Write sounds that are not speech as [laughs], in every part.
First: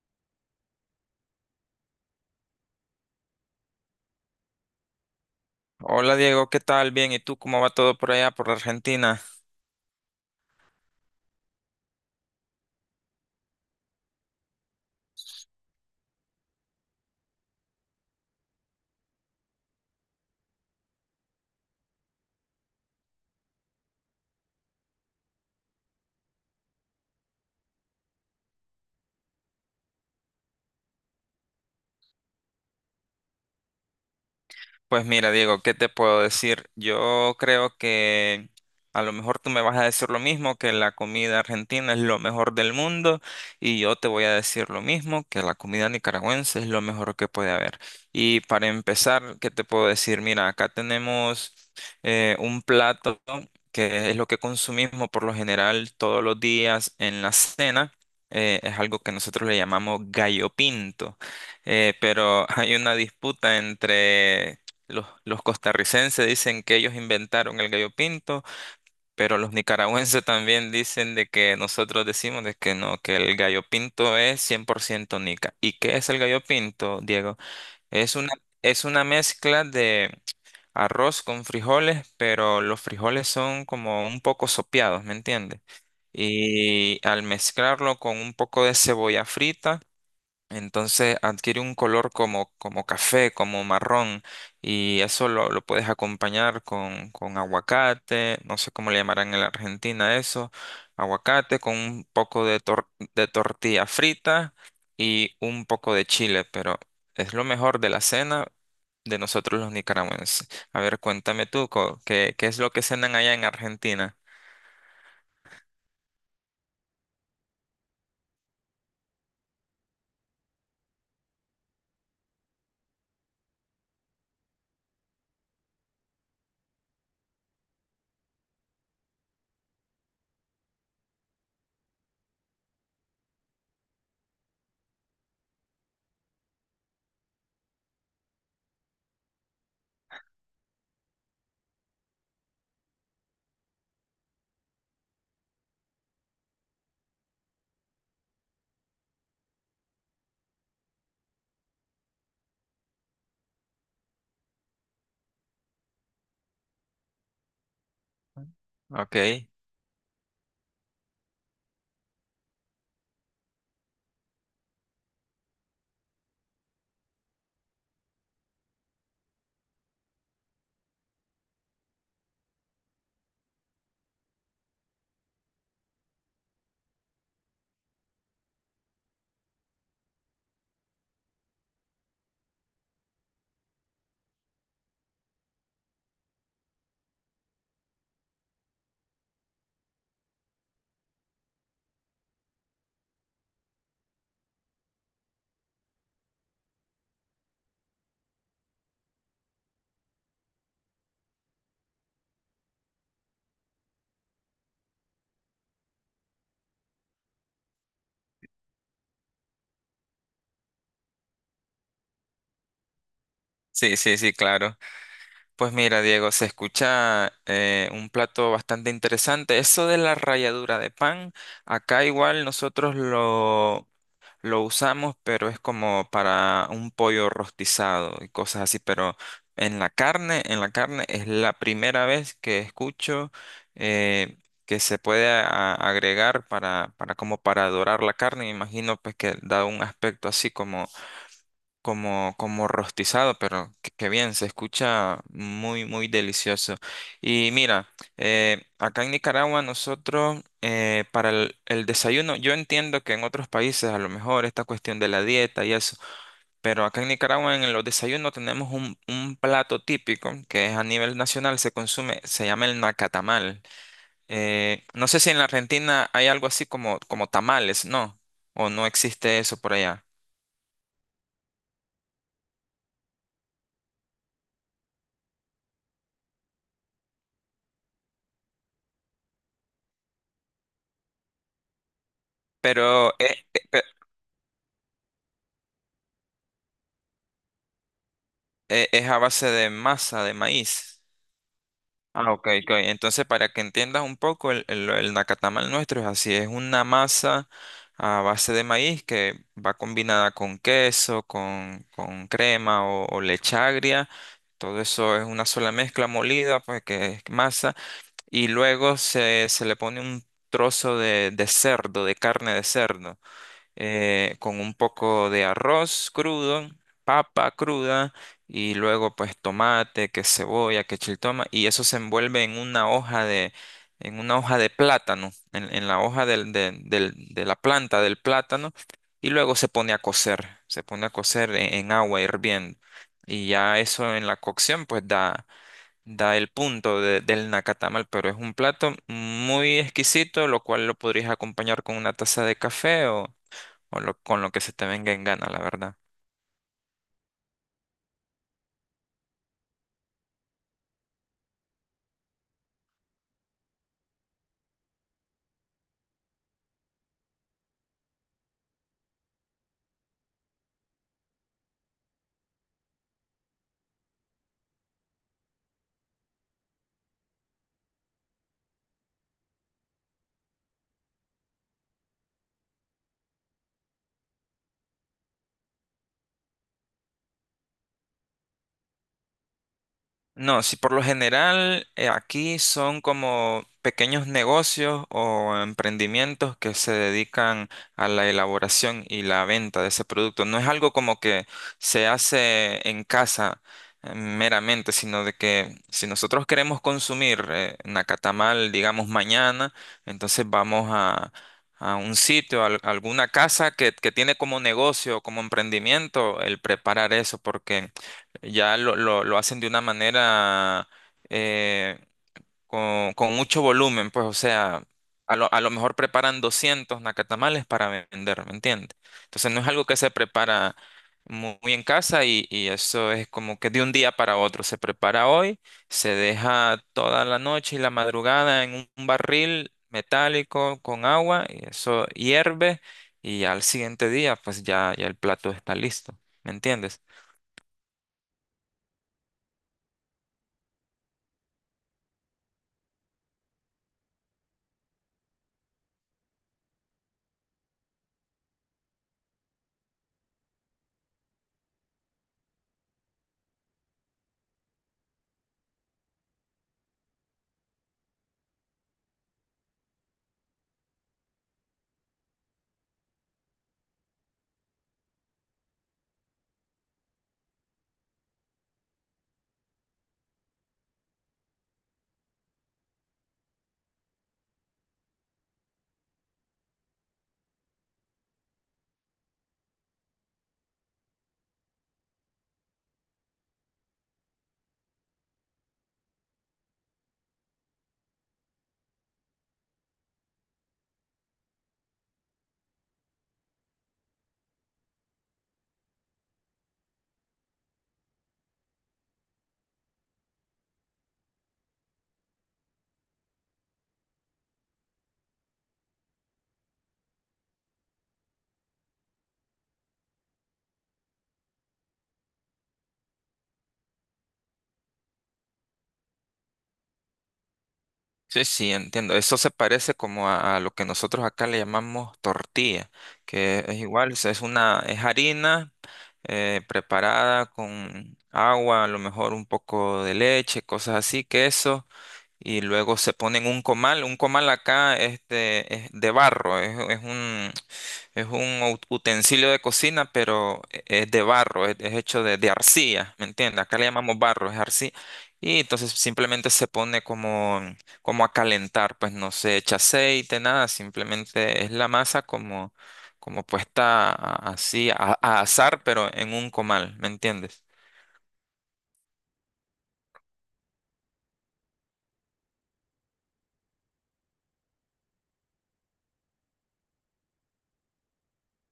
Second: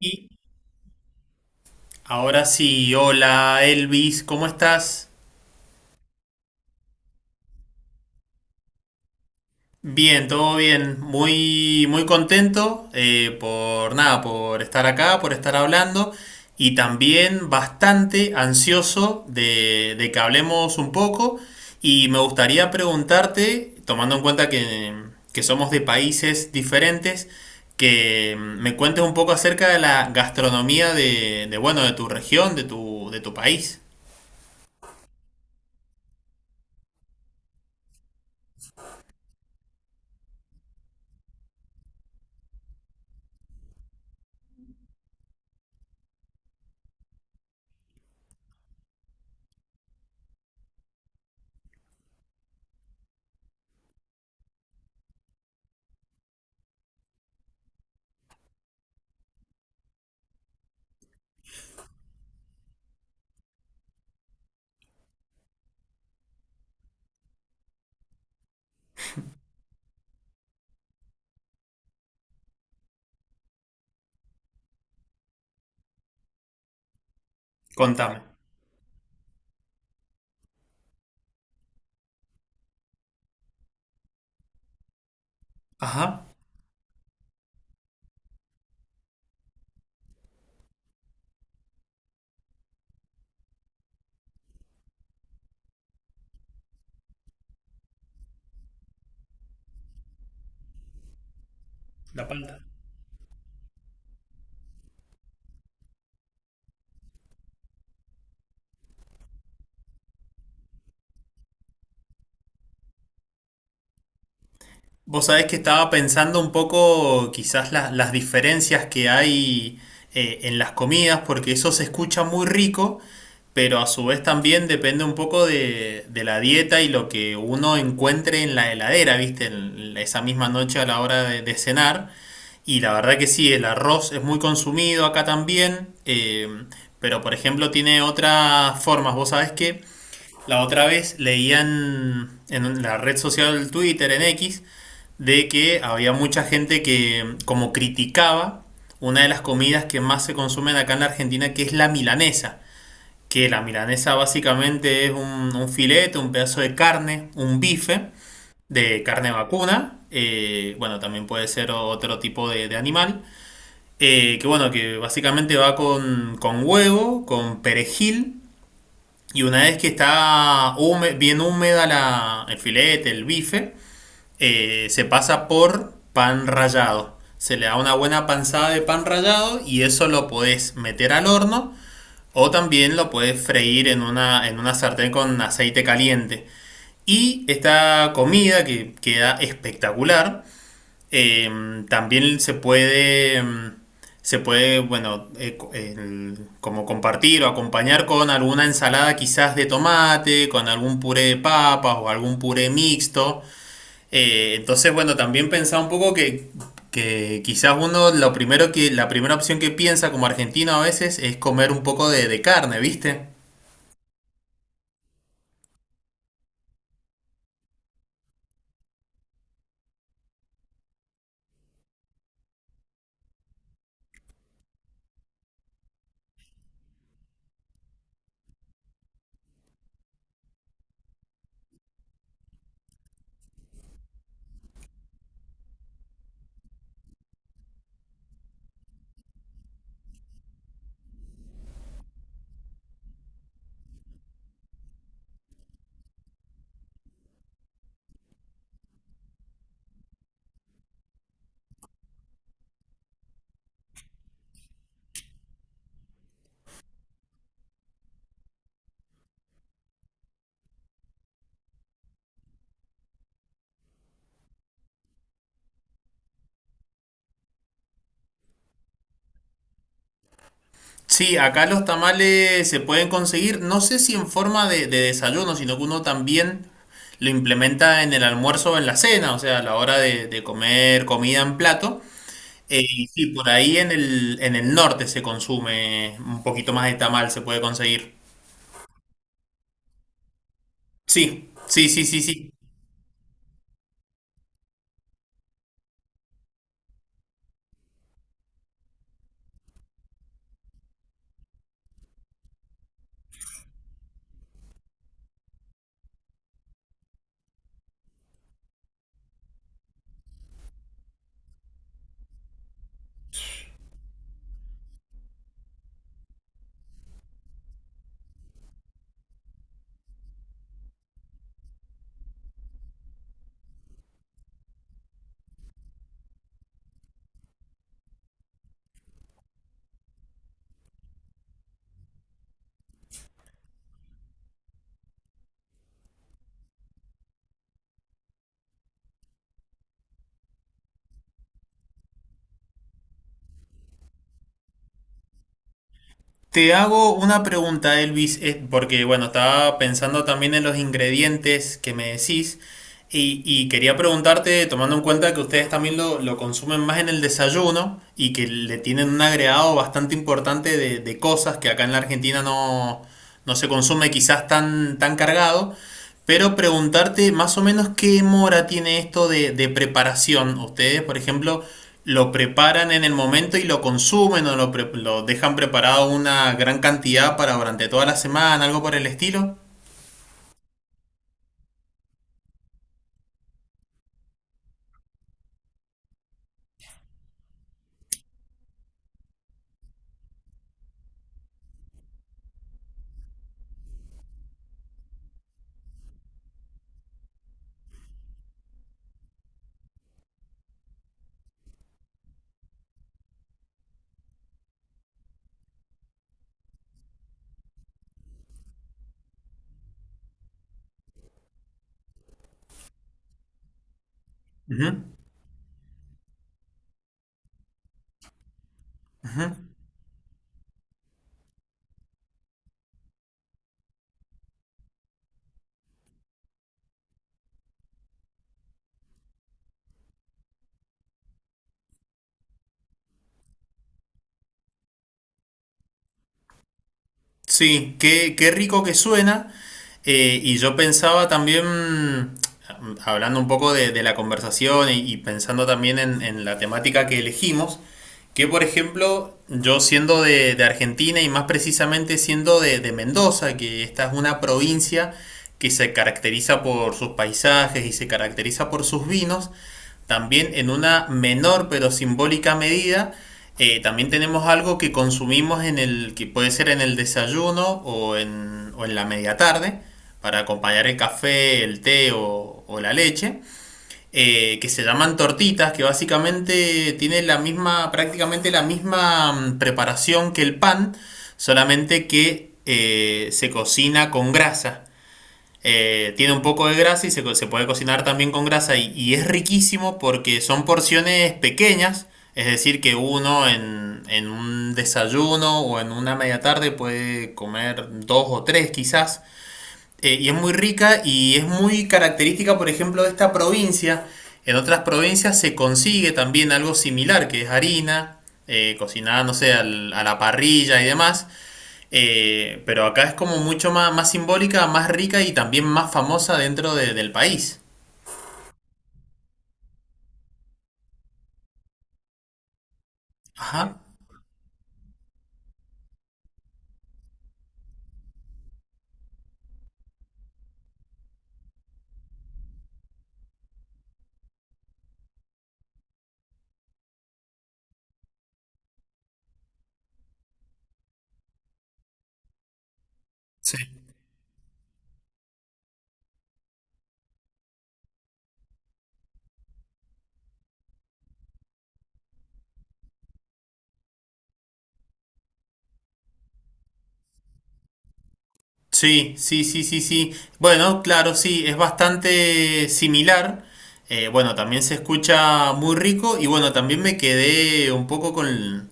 Y ahora sí, hola Elvis, ¿cómo estás? Hola Diego, ¿qué tal? Bien, ¿y tú cómo va todo por allá, por Argentina? Bien, todo bien, muy, muy contento, por nada, por estar acá, por estar hablando y también bastante ansioso de que hablemos un poco y me gustaría preguntarte, tomando en cuenta que somos de países diferentes, que me cuentes un poco acerca de la gastronomía bueno, de tu región, de tu país. Pues mira, Diego, ¿qué te puedo decir? Yo creo que a lo mejor tú me vas a decir lo mismo, que la comida argentina es lo mejor del mundo, y yo te voy a decir lo mismo, que la comida nicaragüense es lo mejor que puede haber. Y para empezar, ¿qué te puedo decir? Mira, acá tenemos un plato que es lo que consumimos por lo general todos los días en la cena. Es algo que nosotros le llamamos gallo pinto. Pero [laughs] hay una disputa entre los costarricenses dicen que ellos inventaron el gallo pinto, pero los nicaragüenses [laughs] también dicen de que nosotros decimos de que no, que el gallo pinto es 100% nica. ¿Y qué es el gallo pinto, Diego? Es Contame. una, es una mezcla de arroz con frijoles, pero los frijoles son como un poco sopeados, ¿me entiendes? Ajá. Y al mezclarlo con un poco de cebolla frita, entonces adquiere un color como café, como marrón, y eso lo puedes acompañar con aguacate, no sé cómo le llamarán en la Argentina eso, aguacate con un La poco palta. de tortilla frita y un poco de chile, pero es lo mejor de la cena de nosotros los nicaragüenses. A ver, cuéntame tú, ¿qué es lo que cenan allá en Argentina? Vos sabés que estaba pensando un poco quizás las diferencias que hay en las comidas, porque eso se escucha muy rico, pero a su vez también depende un poco de la dieta y lo que uno encuentre en la heladera, ¿viste? Esa misma noche a la hora de cenar. Y la verdad que sí, el arroz es muy consumido acá también, pero por ejemplo tiene otras formas. Vos sabés que La otra vez leían en la red social Twitter, en X, de que había mucha gente que como criticaba una de las comidas que más se consumen acá en la Argentina, que es la milanesa. Que la milanesa básicamente es un filete, un pedazo de carne, un bife de Ok, carne vacuna. Bueno, también puede ser otro tipo de animal. Que bueno, que básicamente va con huevo, con perejil, y una vez que está bien húmeda el filete, el bife, se pasa por pan rallado. Se le da una buena panzada de pan rallado y eso lo podés meter al horno o también lo podés freír en una sartén con aceite caliente. Y esta comida que queda espectacular, también se puede, mm, se puede, bueno, como compartir o acompañar con alguna ensalada quizás de tomate, con algún puré de papas o algún puré mixto. Entonces, bueno, también pensaba un poco que quizás uno lo primero que, la primera opción que piensa como argentino a veces es comer un poco de carne, ¿viste? sí, sí, sí, claro. Pues mira, Diego, se escucha un plato bastante interesante. Eso de la ralladura de pan, acá igual nosotros lo usamos, pero es como para un pollo rostizado y cosas así. Pero en la carne es la primera vez que escucho eh, que se puede agregar para como para dorar la carne. Me imagino pues que da un aspecto así como rostizado, pero qué bien, se escucha muy, muy delicioso. Y mira, acá en Nicaragua nosotros para el desayuno, yo entiendo que en otros países a lo mejor esta cuestión de la dieta y eso, pero acá en Nicaragua en los desayunos tenemos un plato típico que es a nivel nacional, se consume, se llama el nacatamal. No sé si en la Argentina hay algo así como tamales, ¿no? O no existe eso por allá. Sí, acá los tamales se pueden conseguir, no sé si en forma de desayuno, sino que uno también lo implementa en el almuerzo o en la cena, o sea, a la hora de comer comida en plato. Y Pero, sí, eh, por ahí en el norte se consume un poquito más de tamal, se puede conseguir. E- Es a base de masa de maíz. Sí, sí, sí, sí, Ah, ok, sí. ok. Entonces, para que entiendas un poco, el nacatamal nuestro es así, es una masa a base de maíz que va combinada con queso, con crema o leche agria. Todo eso es una sola mezcla molida, pues que es masa. Y luego se le pone un trozo de cerdo, de carne de cerdo con un poco de arroz crudo, papa cruda y luego pues tomate, que cebolla, que chiltoma y eso se envuelve en una hoja de, en una hoja de plátano, en la hoja de la planta del plátano y luego se pone a cocer, se pone a cocer en agua hirviendo y ya eso en la cocción, pues da el punto del nacatamal, pero es un plato muy exquisito, lo cual lo podrías acompañar con una taza de café o con lo que se te venga en gana, la verdad. Te hago una pregunta, Elvis, porque bueno, estaba pensando también en los ingredientes que me decís y quería preguntarte, tomando en cuenta que ustedes también lo consumen más en el desayuno y que le tienen un agregado bastante importante de cosas que acá en la Argentina no, no se consume quizás tan, tan cargado, pero preguntarte más o menos qué mora tiene esto de preparación. Ustedes, por ejemplo, lo preparan en el momento y lo consumen o lo dejan preparado una gran cantidad para durante toda la semana, algo por el estilo. No, si por lo general aquí son como pequeños negocios o emprendimientos que se dedican a la elaboración y la venta de ese producto. No es algo como que se hace en casa meramente, sino de que si nosotros queremos consumir nacatamal, digamos, mañana, entonces vamos a un sitio, a alguna casa que tiene como negocio, como emprendimiento, el preparar eso, porque ya lo hacen de una manera eh, con, mucho volumen, pues o sea, Ujú, a lo mejor preparan 200 nacatamales para vender, ¿me entiendes? Entonces ujú. no es algo que se prepara muy, en casa y eso es como que de un día para otro, se prepara hoy, se deja toda la noche y la madrugada en un barril metálico con agua y eso hierve y al siguiente día pues ya el plato está listo, ¿me entiendes? Sí, qué, qué rico que suena. Y yo pensaba también, hablando un poco de la conversación y pensando también en la temática que elegimos, que por ejemplo, yo siendo de Argentina y más precisamente siendo de Mendoza, que esta es una provincia que se caracteriza por sus paisajes y se caracteriza por sus vinos, también en una menor pero simbólica medida. También tenemos algo que consumimos en el, que puede ser en el desayuno o en la media tarde, para acompañar el café, el té o la leche, que se llaman tortitas, que básicamente tienen la misma, prácticamente la misma, preparación que el pan, solamente que, se cocina con grasa. Tiene un poco de grasa y se puede cocinar también con grasa y es riquísimo porque son porciones pequeñas, es decir, que uno en un desayuno o en una media tarde puede comer dos o tres quizás. Y es muy rica y es muy característica, por ejemplo, de esta provincia. En otras provincias se consigue también algo similar, que es harina, cocinada, no sé, a la parrilla y demás. Pero acá es como mucho más, más simbólica, más rica y también más famosa dentro del país. Sí, sí, entiendo. Eso se parece como a lo que nosotros acá le llamamos tortilla, Ajá. que es igual, es harina preparada con agua, a lo mejor un poco de leche, cosas así, queso y luego se ponen un comal. Un comal acá es de barro, es un utensilio de cocina, pero es de barro, es hecho de arcilla, ¿me entiendes? Acá Sí. le llamamos barro, es arcilla. Y entonces simplemente se pone como, como, a calentar, pues no se echa aceite, nada, simplemente es la masa como puesta así a asar, pero en un comal, ¿me entiendes? Sí, sí, sí, sí, sí. Bueno, claro, sí, es bastante similar. Bueno, también se escucha muy rico y bueno, también me quedé un poco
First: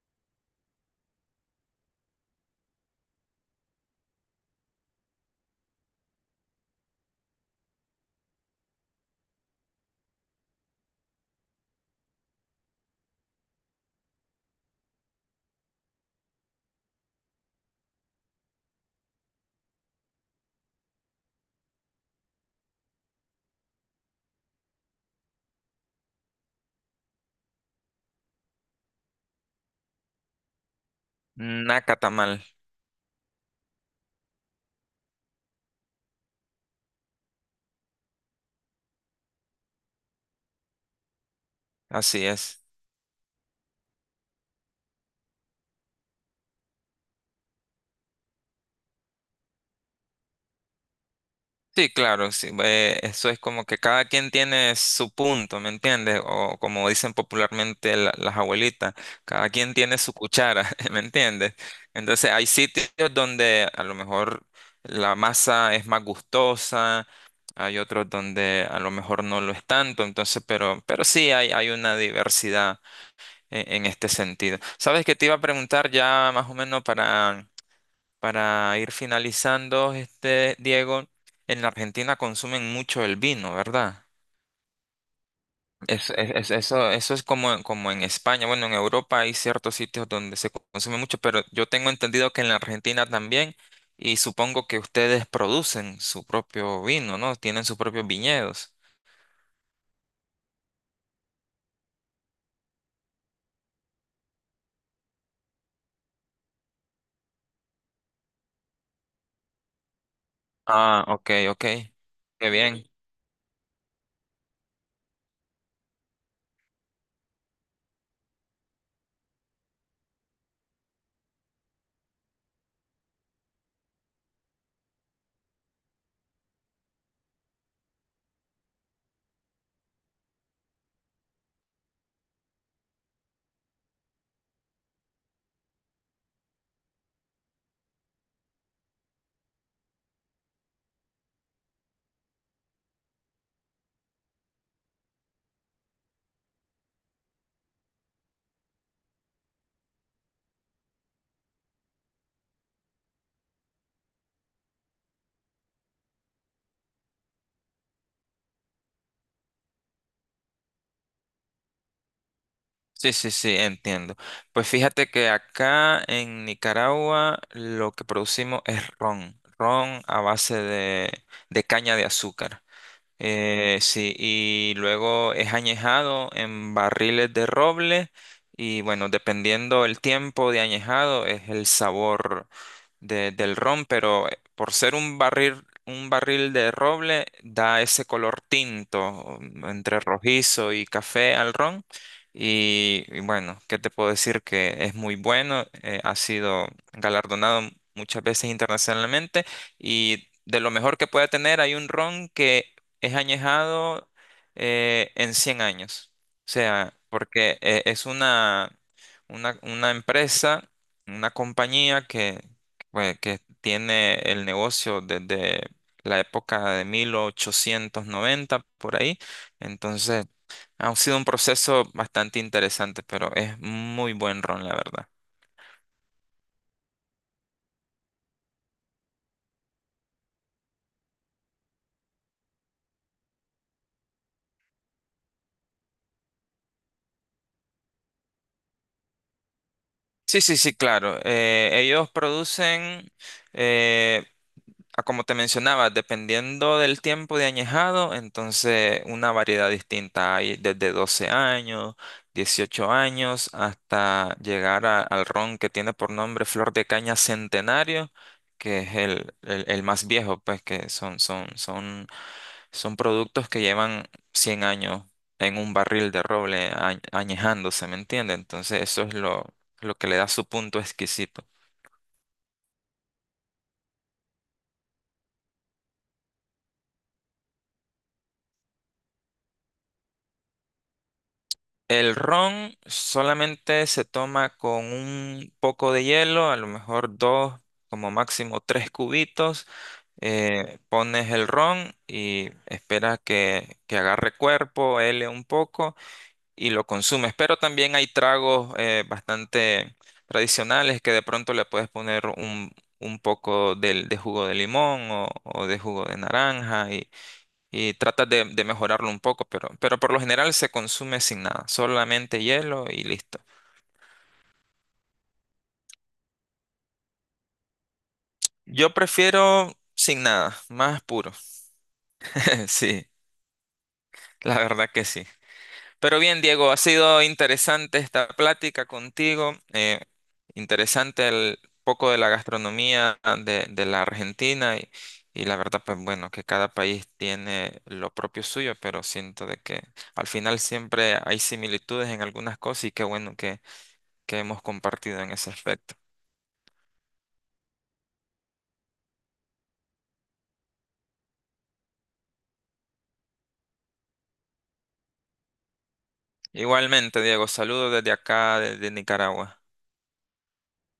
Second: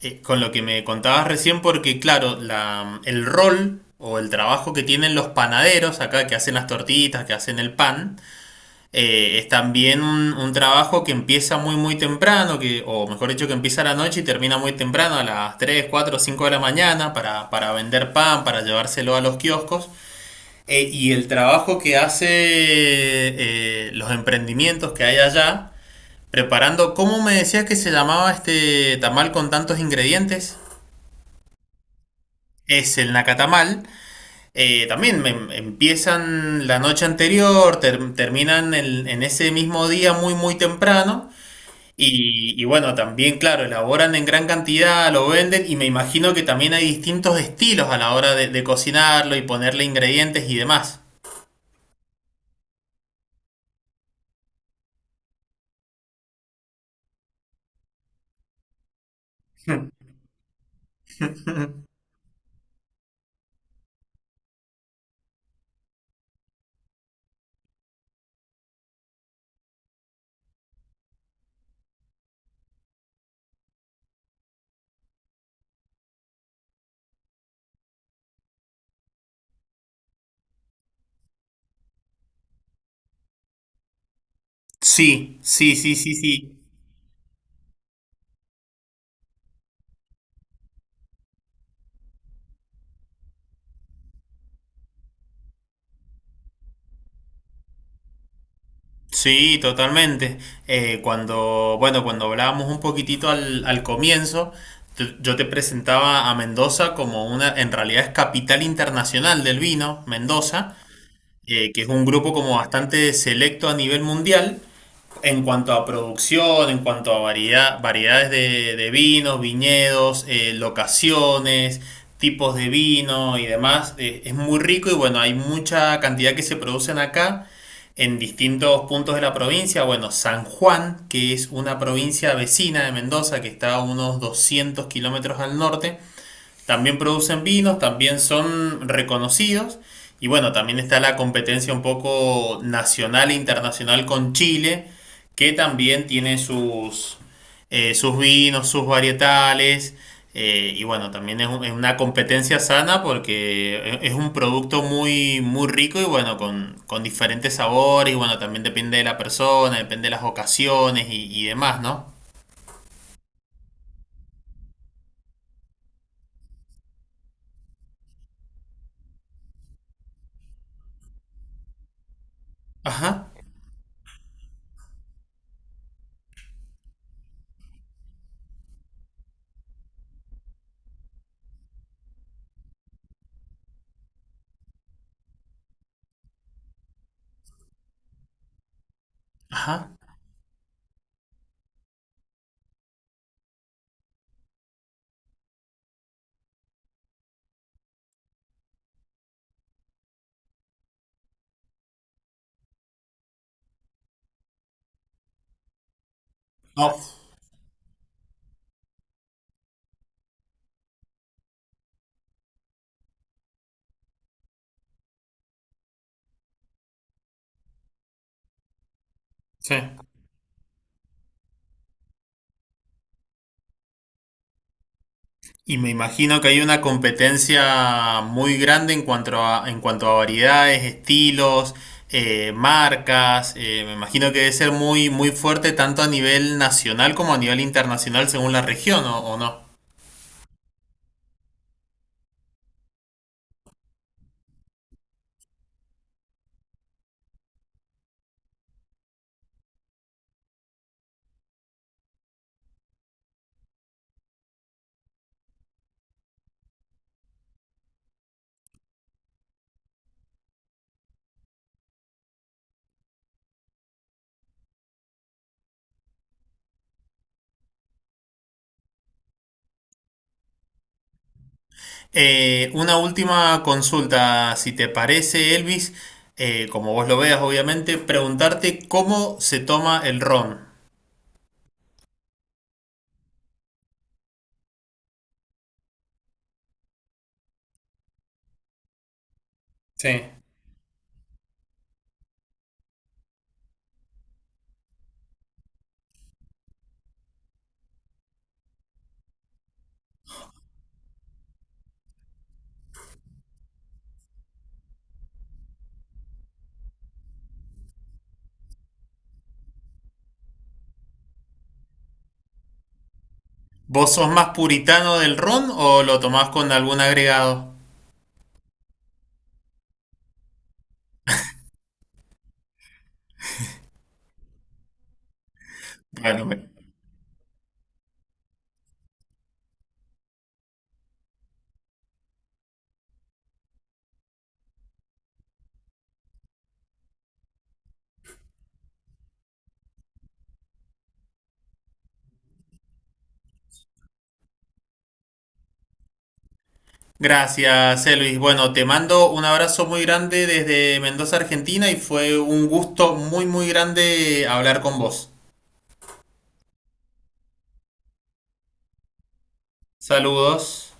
con lo que me contabas recién porque claro, el rol o el trabajo que tienen los panaderos acá que hacen las tortitas, que hacen el pan, es también un trabajo que empieza muy muy temprano, que, o mejor dicho, que empieza a la noche y termina muy temprano, a las 3, 4, 5 de la mañana, para vender pan, para llevárselo a los kioscos. Y el trabajo que hace, los emprendimientos que hay allá, preparando, ¿cómo me decías que se llamaba este tamal con tantos ingredientes? Nacatamal, Es el nacatamal. También empiezan la noche anterior, terminan en ese mismo día muy muy temprano. así es. Y bueno, también, claro, elaboran en gran cantidad, lo venden y me imagino que también hay distintos estilos a la hora de cocinarlo y ponerle ingredientes y demás. Sí, claro, sí. Eso es como que cada quien tiene su punto, ¿me entiendes? O como dicen popularmente las abuelitas, cada quien tiene su cuchara, [laughs] ¿me entiendes? [laughs] Entonces hay sitios donde a lo mejor la masa es más gustosa, hay otros donde a lo mejor no lo es tanto, entonces, pero sí hay una diversidad en este sentido. ¿Sabes qué te iba a preguntar? Ya más o menos para ir finalizando, Diego, en la Argentina consumen mucho el vino, ¿verdad? Sí, sí, sí, Es- sí, es- es- sí. eso, eso es como en España. Bueno, en Europa hay ciertos sitios donde se consume mucho, pero yo tengo entendido que en la Argentina también, y supongo que ustedes producen su propio vino, ¿no? Tienen sus propios viñedos. Sí, totalmente. Cuando, bueno, cuando hablábamos un poquitito al comienzo, yo te presentaba a Mendoza como una, en realidad es capital internacional del vino, Mendoza, Ah, ok, ok. Que es un grupo Qué como bien. bastante selecto a nivel mundial. En cuanto a producción, en cuanto a variedad, variedades de vinos, viñedos, locaciones, tipos de vino y demás, es muy rico y bueno, hay mucha cantidad que se producen acá en distintos puntos de la provincia. Bueno, San Juan, que es una provincia vecina de Mendoza, que está a unos 200 kilómetros al norte, también producen vinos, también son reconocidos. Y bueno, también está la competencia un poco nacional e internacional con Chile, que también tiene sus, sus vinos, sus varietales. Y bueno, también es, es una competencia sana porque es un producto muy, muy rico y bueno, con diferentes sabores. Y bueno, también depende de la persona, depende de las ocasiones y demás, ¿no? Sí, sí, sí, entiendo. Pues fíjate que acá en Nicaragua lo que producimos es ron, ron a base de caña de azúcar. Ajá, Sí, y luego es añejado en barriles de roble y bueno, dependiendo el tiempo de añejado es el sabor del ron, pero por ser un barril de roble da ese color tinto, ajá. entre rojizo y café al ron. Y bueno, ¿qué te puedo decir? Que es muy bueno, ha sido galardonado muchas veces internacionalmente y de lo mejor que puede tener hay un ron que es añejado en 100 años. O sea, Oh, porque es una empresa, una compañía pues que tiene el negocio desde la época de 1890 por ahí. sí. Entonces, ha sido un proceso bastante interesante, pero es muy buen ron, la verdad. Y me imagino que hay una competencia muy grande en cuanto a variedades, estilos, marcas. Me imagino que debe ser muy, muy fuerte tanto a nivel nacional como a nivel internacional según la región, o no? Sí, sí, sí, claro. Ellos producen, eh, a como te mencionaba, dependiendo del tiempo de añejado, entonces una variedad distinta. Hay desde 12 años, 18 años, hasta llegar al ron que tiene por nombre Flor de Caña Centenario, que es el más viejo, pues que son productos que llevan 100 años en un barril de roble añejándose, ¿me entiendes? Entonces eso es lo que le da su punto exquisito. Una última consulta, si te parece, Elvis, como vos lo veas, obviamente, preguntarte cómo se toma el ron. El ron solamente se toma con un poco de hielo, a lo mejor dos, como máximo tres cubitos. Sí. Pones el ron y esperas que agarre cuerpo, hele un poco y lo consumes. Pero también hay tragos bastante tradicionales que de pronto le puedes poner un, poco de, jugo de limón o de jugo de naranja y tratas de mejorarlo un poco, pero por lo general se consume sin nada, solamente hielo y listo. ¿Vos sos más puritano del ron o lo tomás con algún agregado? Yo prefiero sin nada, más puro. [laughs] Sí, la verdad que sí. Pero bien, Bueno, me... Diego, ha sido interesante esta plática contigo, interesante el poco de la gastronomía de la Argentina y la verdad, pues bueno, que cada país tiene lo propio suyo, pero siento de que al final siempre hay similitudes en algunas cosas y qué bueno que hemos compartido en ese aspecto. Gracias, Luis. Bueno, te mando un abrazo muy grande desde Mendoza, Argentina, y fue un gusto muy, muy grande hablar con vos. Igualmente, Diego, saludos desde acá, desde Nicaragua. Saludos.